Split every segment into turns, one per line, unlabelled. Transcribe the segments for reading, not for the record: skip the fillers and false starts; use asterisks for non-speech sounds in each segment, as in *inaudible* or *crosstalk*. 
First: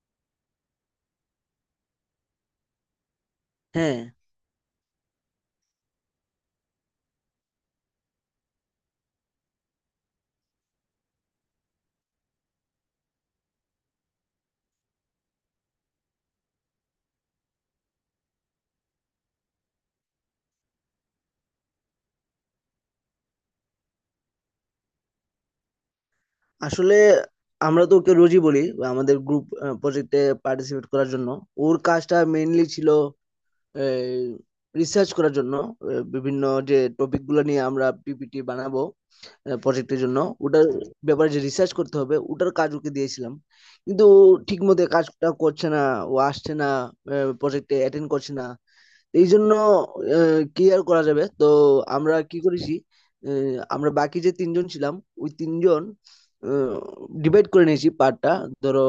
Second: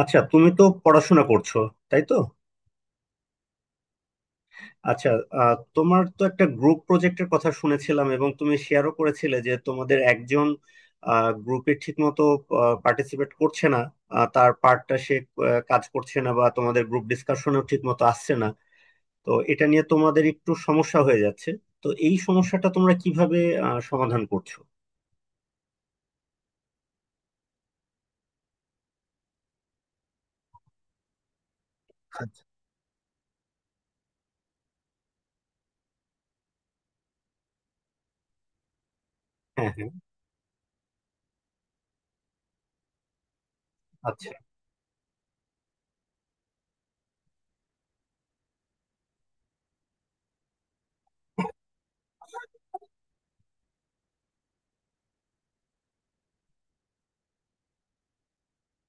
আচ্ছা, তুমি তো পড়াশোনা করছো, তাই তো?
হ্যাঁ,
আচ্ছা। তোমার তো একটা গ্রুপ প্রজেক্টের কথা শুনেছিলাম, এবং তুমি শেয়ারও করেছিলে যে তোমাদের একজন গ্রুপে ঠিকমতো পার্টিসিপেট করছে না। তার পার্টটা সে কাজ করছে না, বা তোমাদের গ্রুপ ডিসকাশনেও ঠিকমতো আসছে না। তো এটা নিয়ে তোমাদের একটু সমস্যা হয়ে যাচ্ছে। তো এই সমস্যাটা তোমরা কিভাবে সমাধান করছো?
আসলে আমরা তো ওকে রোজই বলি বা আমাদের গ্রুপ প্রজেক্টে পার্টিসিপেট করার জন্য। ওর কাজটা
আচ্ছা।
মেইনলি ছিল রিসার্চ করার জন্য, বিভিন্ন যে টপিক গুলো নিয়ে আমরা পিপিটি বানাবো
হ্যাঁ, হ্যাঁ।
প্রজেক্টের জন্য, ওটার ব্যাপারে যে রিসার্চ করতে হবে, ওটার কাজ ওকে দিয়েছিলাম। কিন্তু ও
আচ্ছা।
ঠিক মতো কাজটা করছে না, ও আসছে না, প্রজেক্টে অ্যাটেন্ড করছে না। এই জন্য কি আর করা যাবে, তো আমরা কি করেছি, আহ, আমরা বাকি যে তিনজন ছিলাম ওই তিনজন ডিভাইড করে নিয়েছি পার্টটা। ধরো,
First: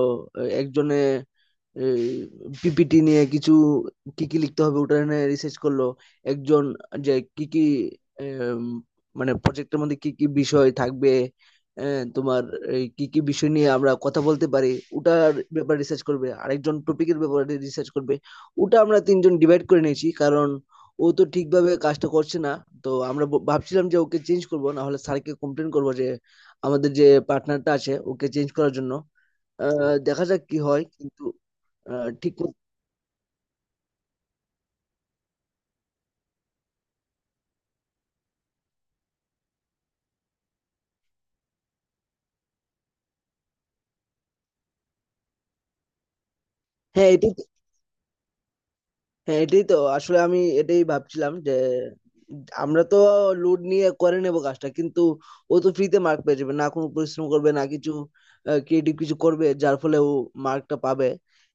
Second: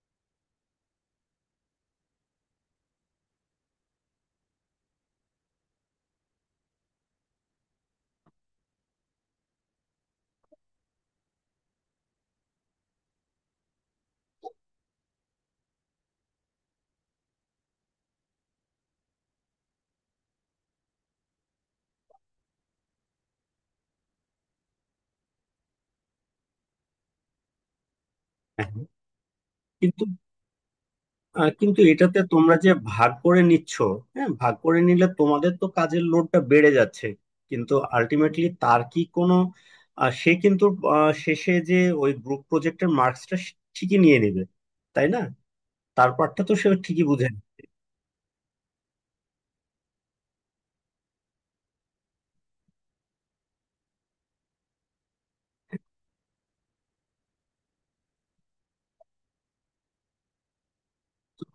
একজনে পিপিটি নিয়ে কিছু কি কি লিখতে হবে ওটা নিয়ে রিসার্চ করলো, একজন যে কি কি এম, মানে প্রজেক্টের মধ্যে কি কি বিষয় থাকবে, এ, তোমার এই কি কি বিষয় নিয়ে আমরা কথা বলতে পারি ওটার ব্যাপারে রিসার্চ করবে, আরেকজন টপিকের ব্যাপারে রিসার্চ করবে। ওটা আমরা তিনজন ডিভাইড করে নিয়েছি, কারণ ও তো ঠিকভাবে কাজটা করছে না। তো আমরা ভাবছিলাম যে ওকে চেঞ্জ করবো, না হলে স্যারকে কমপ্লেন করবো যে আমাদের যে পার্টনারটা আছে ওকে চেঞ্জ
হ্যাঁ,
করার জন্য।
হ্যাঁ।
দেখা যাক কি হয়, কিন্তু
কিন্তু এটাতে
ঠিক
তোমরা
কথা।
যে ভাগ করে নিচ্ছ, হ্যাঁ, ভাগ করে নিলে তোমাদের তো কাজের লোডটা বেড়ে যাচ্ছে, কিন্তু আলটিমেটলি তার কি কোনো সে কিন্তু শেষে যে ওই গ্রুপ প্রজেক্টের মার্কসটা ঠিকই নিয়ে নেবে, তাই না? তার পার্টটা তো সে ঠিকই
হ্যাঁ
বুঝে।
এটাই তো- হ্যাঁ, এটাই তো, আসলে আমি এটাই ভাবছিলাম যে আমরা তো লোড নিয়ে করে নেব কাজটা, কিন্তু ও তো ফ্রিতে মার্ক পেয়ে যাবে, না কোনো পরিশ্রম করবে না কিছু ক্রিয়েটিভ কিছু করবে যার ফলে ও মার্কটা পাবে।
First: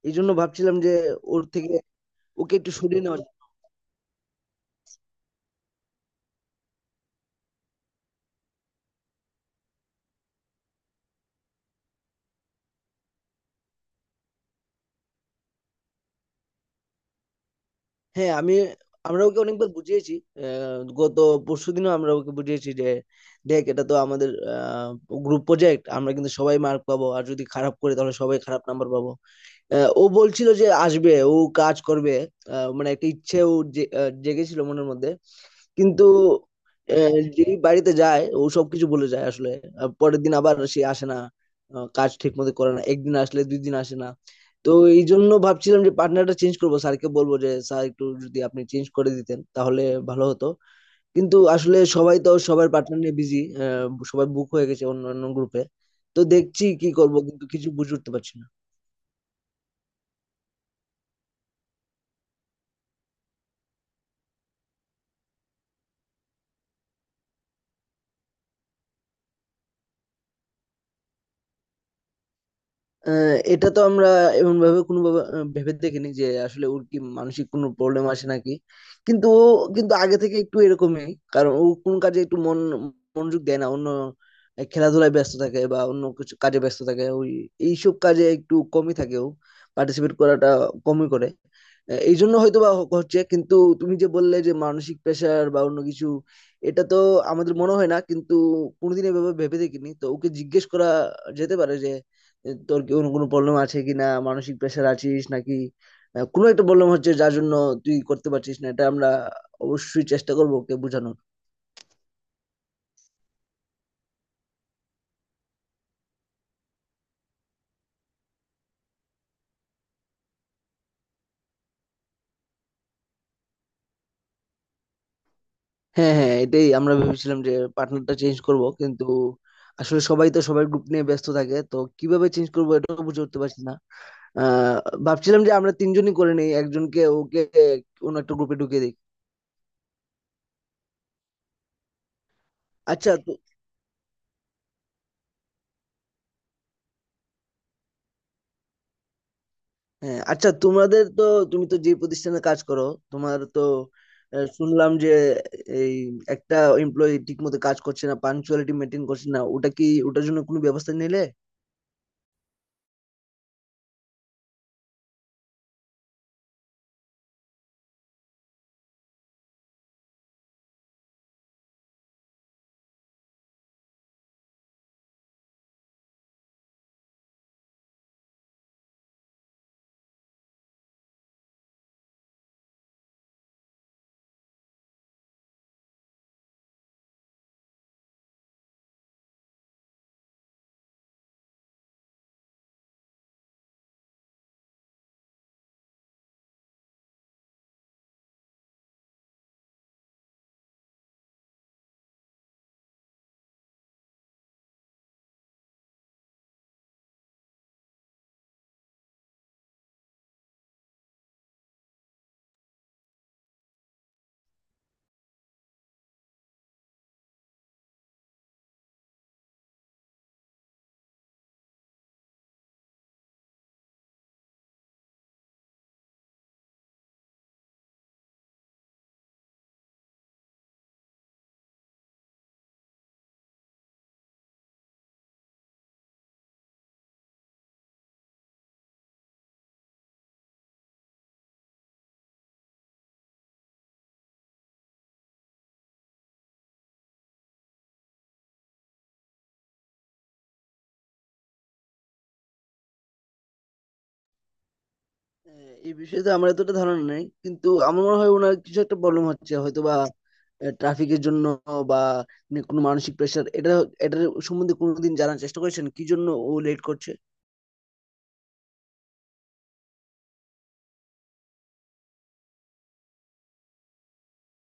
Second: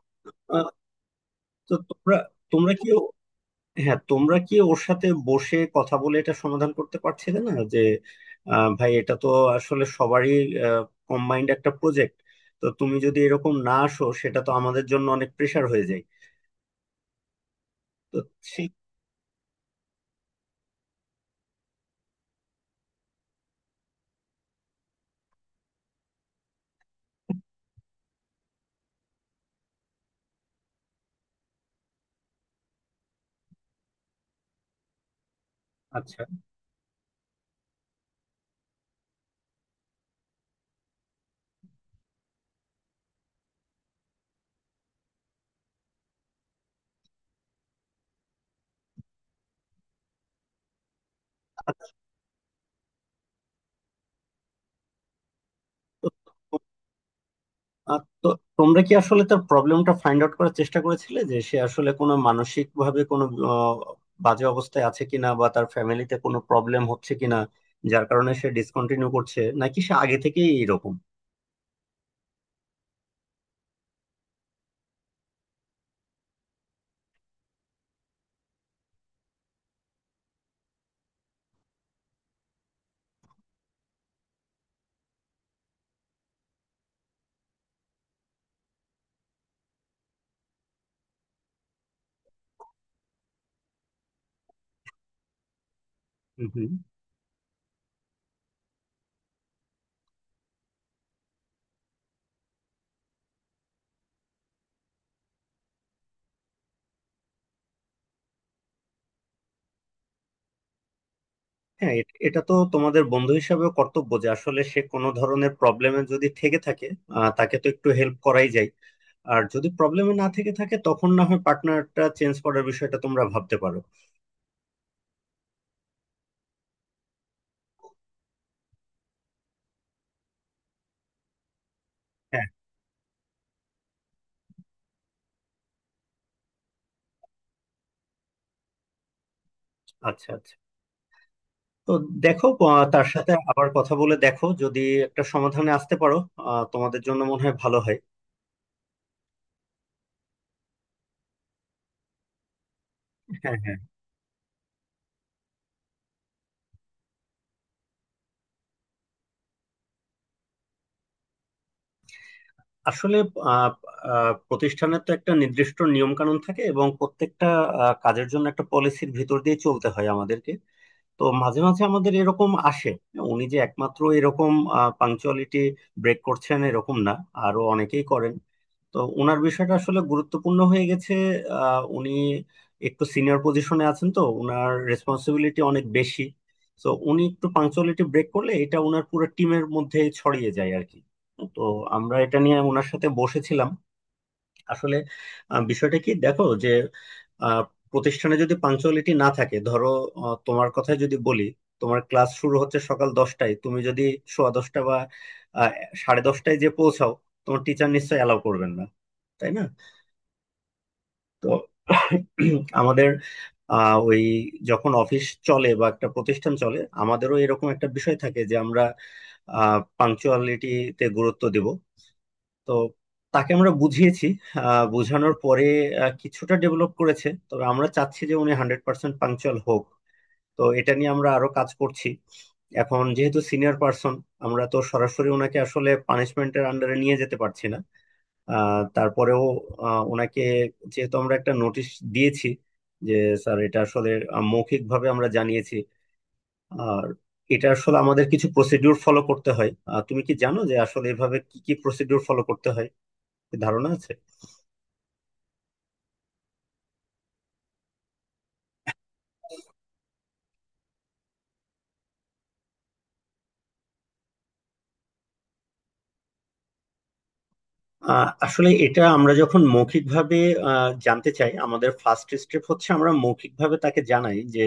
এই জন্য
আহ,
ভাবছিলাম যে ওর থেকে
তো তোমরা,
ওকে একটু
তোমরা কি,
সরিয়ে নেওয়া যায়।
হ্যাঁ, তোমরা কি ওর সাথে বসে কথা বলে এটা সমাধান করতে পারছিলে না যে ভাই, এটা তো আসলে সবারই কম্বাইন্ড একটা প্রজেক্ট, তো তুমি যদি এরকম না আসো সেটা তো আমাদের জন্য অনেক প্রেশার হয়ে যায়। তো
হ্যাঁ,
সেই।
আমরা ওকে অনেকবার বুঝিয়েছি। গত পরশুদিনও আমরা ওকে বুঝিয়েছি যে দেখ এটা তো আমাদের গ্রুপ প্রজেক্ট, আমরা কিন্তু সবাই মার্ক পাবো, আর যদি খারাপ করে তাহলে সবাই খারাপ নাম্বার পাবো। ও বলছিল যে আসবে, ও কাজ করবে, মানে একটা ইচ্ছে ও জেগেছিল মনের মধ্যে। কিন্তু
আচ্ছা,
যেই বাড়িতে যায় ও সবকিছু বলে যায় আসলে। পরের দিন আবার সে আসে না, কাজ ঠিক মতো করে না, একদিন আসলে দুই দিন আসে না। তো এই জন্য ভাবছিলাম যে পার্টনারটা চেঞ্জ করবো, স্যারকে বলবো যে স্যার একটু যদি আপনি চেঞ্জ করে দিতেন তাহলে ভালো হতো। কিন্তু আসলে
আচ্ছা।
সবাই তো সবার পার্টনার নিয়ে বিজি, সবাই বুক হয়ে গেছে অন্য অন্য গ্রুপে।
তো
তো দেখছি কি করব, কিন্তু কিছু বুঝে উঠতে
তো
পারছি না।
তোমরা কি আসলে তার প্রবলেমটা ফাইন্ড আউট করার চেষ্টা করেছিলে যে সে আসলে কোনো মানসিক ভাবে কোনো আহ, বাজে অবস্থায় আছে কিনা, বা তার ফ্যামিলিতে কোনো প্রবলেম হচ্ছে কিনা, যার কারণে সে ডিসকন্টিনিউ করছে, নাকি সে আগে থেকেই এরকম?
আহ, এটা তো আমরা এমন ভাবে কোনো ভাবে, ভেবে দেখিনি যে আসলে ওর কি মানসিক কোনো প্রবলেম আসে নাকি। কিন্তু ও কিন্তু আগে থেকে একটু এরকমই, কারণ ও কোন কাজে একটু মনোযোগ দেয় না, অন্য খেলাধুলায় ব্যস্ত থাকে বা অন্য কিছু কাজে ব্যস্ত থাকে। ওই এইসব কাজে একটু কমই থাকে ও, পার্টিসিপেট করাটা কমই করে। এই জন্য হয়তো বা হচ্ছে। কিন্তু তুমি যে বললে যে মানসিক প্রেশার বা অন্য কিছু,
হুম, হুম।
এটা তো আমাদের মনে হয় না, কিন্তু কোনোদিন এভাবে ভেবে দেখিনি। তো ওকে জিজ্ঞেস করা যেতে পারে যে তোর কি কোনো কোনো প্রবলেম আছে কি না, মানসিক প্রেশার আছিস নাকি, কোনো একটা প্রবলেম হচ্ছে যার জন্য তুই করতে পারছিস না। এটা আমরা অবশ্যই চেষ্টা করবো ওকে বোঝানোর।
হ্যাঁ, এটা তো তোমাদের বন্ধু হিসাবেও কর্তব্য যে আসলে সে কোনো ধরনের প্রবলেমে যদি থেকে থাকে, তাকে তো একটু হেল্প করাই যায়। আর যদি প্রবলেমে না থেকে থাকে তখন না হয় পার্টনারটা চেঞ্জ করার বিষয়টা তোমরা ভাবতে পারো।
হ্যাঁ হ্যাঁ, এটাই আমরা ভেবেছিলাম যে পার্টনারটা চেঞ্জ করব, কিন্তু আসলে সবাই তো সবার গ্রুপ নিয়ে ব্যস্ত থাকে, তো কিভাবে
হ্যাঁ।
চেঞ্জ করবো এটাও বুঝে উঠতে পারছি না। আহ ভাবছিলাম যে আমরা তিনজনই করে নিই, একজনকে ওকে অন্য একটা গ্রুপে ঢুকিয়ে দিই।
আচ্ছা, আচ্ছা। তো দেখো, তার
আচ্ছা।
সাথে আবার কথা বলে দেখো যদি একটা সমাধানে আসতে পারো, তোমাদের জন্য মনে হয় ভালো হয়।
হ্যাঁ, আচ্ছা, তোমাদের তো, তুমি তো যে প্রতিষ্ঠানে কাজ করো, তোমার
হ্যাঁ,
তো
হ্যাঁ।
শুনলাম যে এই একটা এমপ্লয়ি ঠিক মতো কাজ করছে না, পাঞ্চুয়ালিটি মেনটেন করছে না, ওটা কি ওটার জন্য কোনো ব্যবস্থা নিলে?
আসলে আহ, আহ, প্রতিষ্ঠানের তো একটা নির্দিষ্ট নিয়ম কানুন থাকে, এবং প্রত্যেকটা কাজের জন্য একটা পলিসির ভিতর দিয়ে চলতে হয় আমাদেরকে। তো মাঝে মাঝে আমাদের এরকম আসে। উনি যে একমাত্র এরকম পাংচুয়ালিটি ব্রেক করছেন এরকম না, আরো অনেকেই করেন। তো ওনার বিষয়টা আসলে গুরুত্বপূর্ণ হয়ে গেছে। উনি একটু সিনিয়র পজিশনে আছেন, তো ওনার রেসপন্সিবিলিটি অনেক বেশি। তো উনি একটু পাংচুয়ালিটি ব্রেক করলে এটা ওনার পুরো টিমের মধ্যে ছড়িয়ে যায় আর কি। তো আমরা এটা নিয়ে ওনার সাথে বসেছিলাম। আসলে বিষয়টা কি দেখো যে আহ, প্রতিষ্ঠানে যদি পাঞ্চুয়ালিটি না থাকে, ধরো, তোমার কথাই যদি বলি, তোমার ক্লাস শুরু হচ্ছে সকাল দশটায়, তুমি যদি সোয়া দশটা বা আহ, সাড়ে দশটায় যে পৌঁছাও, তোমার টিচার নিশ্চয়ই অ্যালাউ করবেন না, তাই না? তো আমাদের ওই যখন অফিস চলে বা একটা প্রতিষ্ঠান চলে আমাদেরও এরকম একটা বিষয় থাকে যে আমরা পাংচুয়ালিটিতে গুরুত্ব দিব। তো তাকে আমরা বুঝিয়েছি। বোঝানোর পরে কিছুটা ডেভেলপ করেছে, তবে আমরা চাচ্ছি যে উনি 100% পাংচুয়াল হোক। তো এটা নিয়ে আমরা আরো কাজ করছি। এখন যেহেতু সিনিয়র পার্সন, আমরা তো সরাসরি ওনাকে আসলে পানিশমেন্টের আন্ডারে নিয়ে যেতে পারছি না। তারপরেও ওনাকে যেহেতু আমরা একটা নোটিশ দিয়েছি যে স্যার এটা আসলে মৌখিকভাবে আমরা জানিয়েছি। আর এটা আসলে আমাদের কিছু প্রসিডিউর ফলো করতে হয়। তুমি কি জানো যে আসলে এভাবে কি কি প্রসিডিউর ফলো করতে হয়? কি ধারণা আছে?
আহ, এই বিষয়ে তো আমার এতটা ধারণা নেই, কিন্তু আমার মনে হয় ওনার কিছু একটা প্রবলেম হচ্ছে, হয়তো বা ট্রাফিকের জন্য, বা উনি কোনো মানসিক প্রেশার। এটার সম্বন্ধে কোনোদিন জানার চেষ্টা করেছেন কি জন্য ও লেট করছে?
আসলে এটা আমরা যখন মৌখিকভাবে জানতে চাই, আমাদের ফার্স্ট স্টেপ হচ্ছে আমরা মৌখিকভাবে তাকে জানাই যে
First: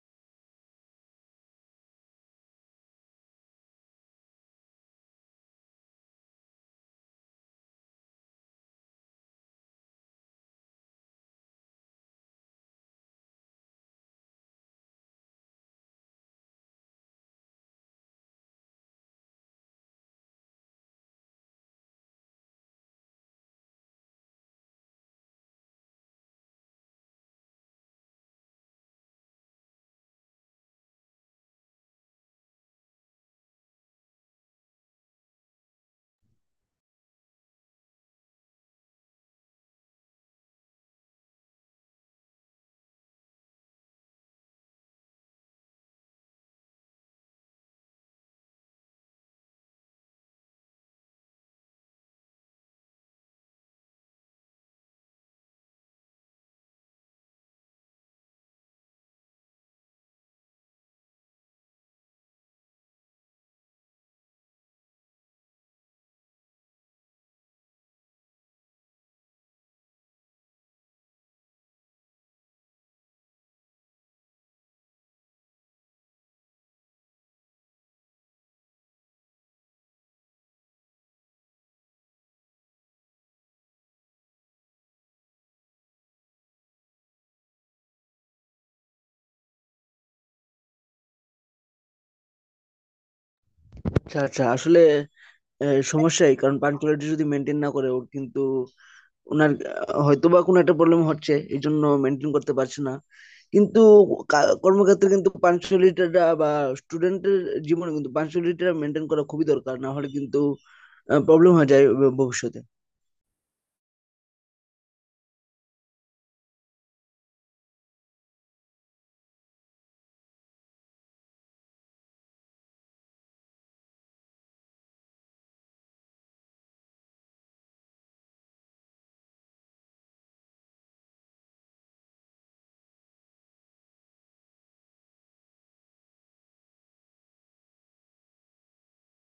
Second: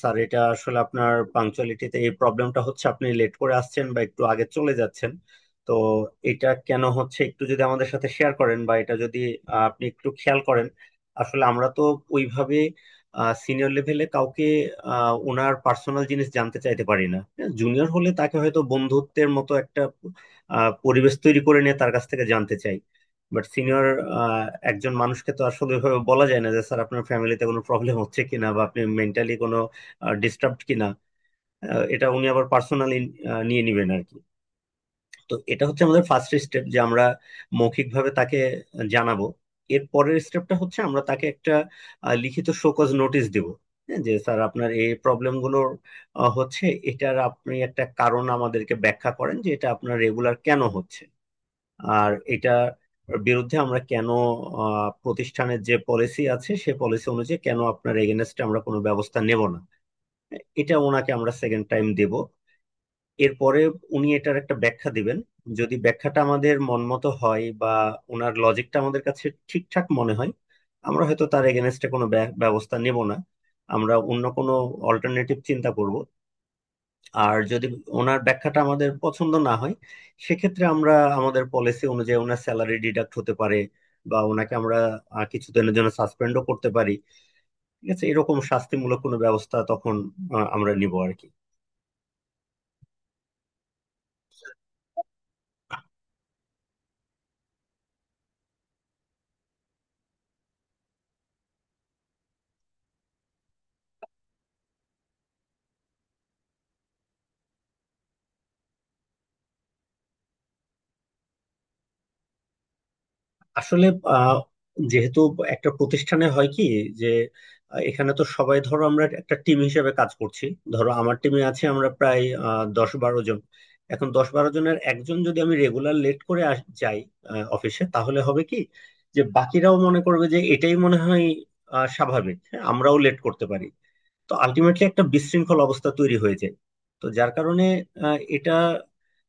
স্যার এটা আসলে আপনার পাংচুয়ালিটিতে এই প্রবলেমটা হচ্ছে, আপনি লেট করে আসছেন বা একটু আগে চলে যাচ্ছেন। তো এটা কেন হচ্ছে একটু যদি আমাদের সাথে শেয়ার করেন, বা এটা যদি আপনি একটু খেয়াল করেন। আসলে আমরা তো ওইভাবে সিনিয়র লেভেলে কাউকে ওনার পার্সোনাল জিনিস জানতে চাইতে পারি না। জুনিয়র হলে তাকে হয়তো বন্ধুত্বের মতো একটা পরিবেশ তৈরি করে নিয়ে তার কাছ থেকে জানতে চাই, বাট সিনিয়র একজন মানুষকে তো আসলে ওইভাবে বলা যায় না যে স্যার আপনার ফ্যামিলিতে কোনো প্রবলেম হচ্ছে কিনা, বা আপনি মেন্টালি কোনো ডিস্টার্বড কিনা। এটা উনি আবার পার্সোনালি নিয়ে নেবেন আর কি। তো এটা হচ্ছে আমাদের ফার্স্ট স্টেপ যে আমরা মৌখিকভাবে তাকে জানাবো। এর পরের স্টেপটা হচ্ছে আমরা তাকে একটা লিখিত শোকজ নোটিশ দেব। হ্যাঁ, যে স্যার আপনার এই প্রবলেমগুলোর হচ্ছে, এটার আপনি একটা কারণ আমাদেরকে ব্যাখ্যা করেন যে এটা আপনার রেগুলার কেন হচ্ছে। আর এটা বিরুদ্ধে আমরা কেন প্রতিষ্ঠানের যে পলিসি আছে সে পলিসি অনুযায়ী কেন আপনার এগেনস্টে আমরা কোনো ব্যবস্থা নেব না। এটা ওনাকে আমরা সেকেন্ড টাইম দেব। এরপরে উনি এটার একটা ব্যাখ্যা দিবেন। যদি ব্যাখ্যাটা আমাদের মনমতো হয়, বা ওনার লজিকটা আমাদের কাছে ঠিকঠাক মনে হয়, আমরা হয়তো তার এগেনস্টে কোনো ব্যবস্থা নেব না, আমরা অন্য কোনো অল্টারনেটিভ চিন্তা করব। আর যদি ওনার ব্যাখ্যাটা আমাদের পছন্দ না হয়, সেক্ষেত্রে আমরা আমাদের পলিসি অনুযায়ী ওনার স্যালারি ডিডাক্ট হতে পারে, বা ওনাকে আমরা কিছুদিনের জন্য সাসপেন্ডও করতে পারি। ঠিক আছে, এরকম শাস্তিমূলক কোনো ব্যবস্থা তখন আমরা নিব আর কি।
আচ্ছা আচ্ছা, আসলে সমস্যাই, কারণ পাঞ্চুয়ালিটি যদি মেনটেন না করে ওর কিন্তু, ওনার হয়তোবা কোনো একটা প্রবলেম হচ্ছে এই জন্য মেনটেন করতে পারছে না। কিন্তু কর্মক্ষেত্রে কিন্তু পাঞ্চুয়ালিটিটা, বা স্টুডেন্টের জীবনে কিন্তু পাঞ্চুয়ালিটিটা মেনটেন করা খুবই দরকার, না হলে কিন্তু প্রবলেম হয়ে যায় ভবিষ্যতে।
আসলে আহ, যেহেতু একটা প্রতিষ্ঠানে হয় কি যে এখানে তো সবাই, ধরো আমরা একটা টিম হিসেবে কাজ করছি। ধরো আমার টিমে আছে আমরা প্রায় দশ বারো জন। এখন দশ বারো জনের একজন যদি আমি রেগুলার লেট করে যাই অফিসে, তাহলে হবে কি যে বাকিরাও মনে করবে যে এটাই মনে হয় স্বাভাবিক। হ্যাঁ, আমরাও লেট করতে পারি। তো আলটিমেটলি একটা বিশৃঙ্খল অবস্থা তৈরি হয়ে যায়। তো যার কারণে এটা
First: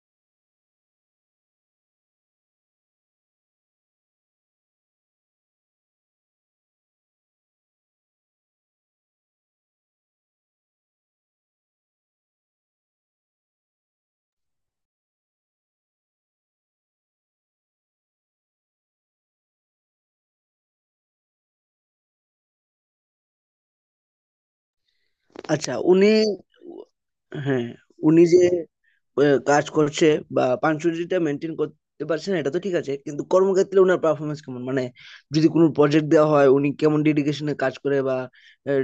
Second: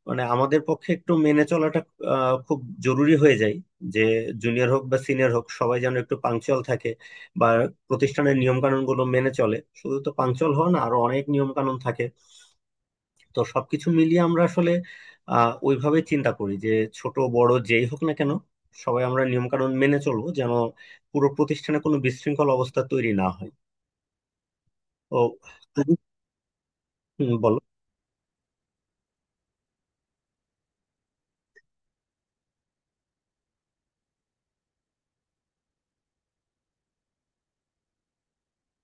মানে আমাদের পক্ষে একটু মেনে চলাটা খুব জরুরি হয়ে যায়, যে জুনিয়র হোক বা সিনিয়র হোক সবাই যেন একটু পাংচুয়াল থাকে, বা প্রতিষ্ঠানের নিয়ম কানুন গুলো মেনে চলে। শুধু তো পাংচুয়াল হয় না, আরো অনেক নিয়ম কানুন থাকে। তো সবকিছু মিলিয়ে আমরা আসলে ওইভাবে চিন্তা করি যে ছোট বড় যেই হোক না কেন সবাই আমরা নিয়ম কানুন মেনে চলবো, যেন পুরো প্রতিষ্ঠানে কোনো বিশৃঙ্খল অবস্থা তৈরি না হয়। তো
আচ্ছা,
তুমি, হুম, বলো।
হ্যাঁ, উনি যে কাজ করছে বা পাঞ্চুরিটা মেনটেন করতে পারছে না এটা তো ঠিক আছে, কিন্তু কর্মক্ষেত্রে ওনার পারফরমেন্স কেমন? মানে যদি কোনো প্রজেক্ট দেওয়া হয় উনি কেমন ডেডিকেশনে কাজ করে, বা আহ,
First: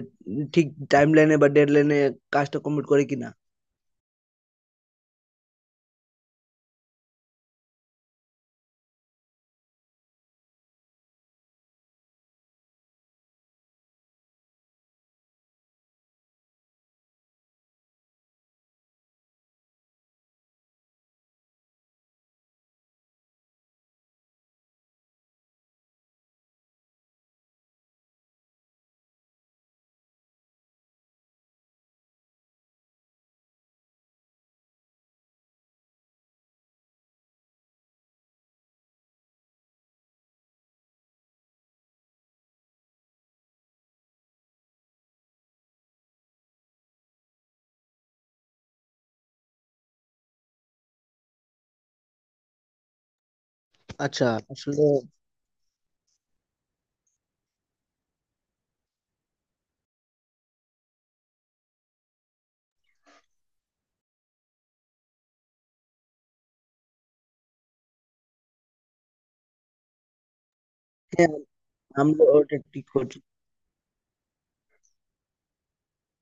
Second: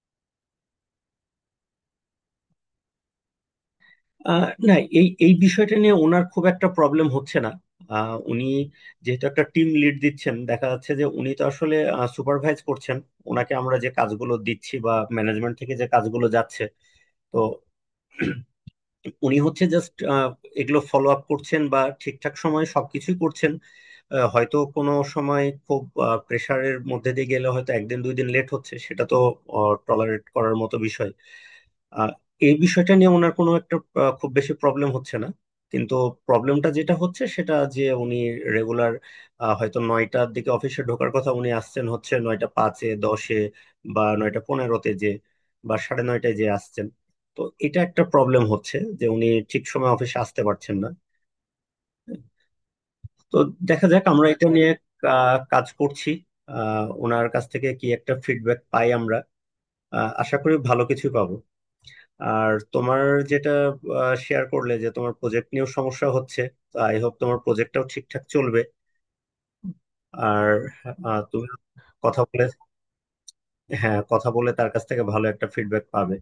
ঠিক টাইম লাইনে বা ডেড লাইনে কাজটা কমপ্লিট করে কিনা?
না, এই এই বিষয়টা নিয়ে ওনার খুব একটা প্রবলেম হচ্ছে না। উনি যেহেতু একটা টিম লিড দিচ্ছেন, দেখা যাচ্ছে যে উনি তো আসলে সুপারভাইজ করছেন ওনাকে আমরা যে কাজগুলো দিচ্ছি বা ম্যানেজমেন্ট থেকে যে কাজগুলো যাচ্ছে। তো *clears throat* উনি হচ্ছে জাস্ট এগুলো ফলো আপ করছেন বা ঠিকঠাক সময়ে সবকিছুই করছেন। হয়তো কোনো সময় খুব প্রেসারের মধ্যে দিয়ে গেলে হয়তো একদিন দুই দিন লেট হচ্ছে, সেটা তো টলারেট করার মতো বিষয়। আহ, এই বিষয়টা নিয়ে ওনার কোনো একটা খুব বেশি প্রবলেম হচ্ছে না। কিন্তু প্রবলেমটা যেটা হচ্ছে সেটা যে উনি রেগুলার হয়তো নয়টার দিকে অফিসে ঢোকার কথা, উনি আসছেন হচ্ছে নয়টা পাঁচে, দশে, বা নয়টা পনেরোতে যে বা সাড়ে নয়টায় যে আসছেন। তো এটা একটা প্রবলেম হচ্ছে যে উনি ঠিক সময় অফিসে আসতে পারছেন না। তো দেখা যাক
আচ্ছা,
আমরা এটা নিয়ে
আসলে,
কাজ করছি। ওনার কাছ থেকে কি একটা ফিডব্যাক পাই আমরা, আশা করি ভালো কিছুই পাবো। আর তোমার যেটা শেয়ার করলে যে তোমার প্রজেক্ট নিয়েও সমস্যা হচ্ছে, তো আই হোপ তোমার প্রজেক্টটাও ঠিকঠাক চলবে। আর
হ্যাঁ,
তুমি কথা
আমরা
বলে,
ওটা ঠিক করছি।
হ্যাঁ, কথা বলে তার কাছ থেকে ভালো একটা ফিডব্যাক পাবে।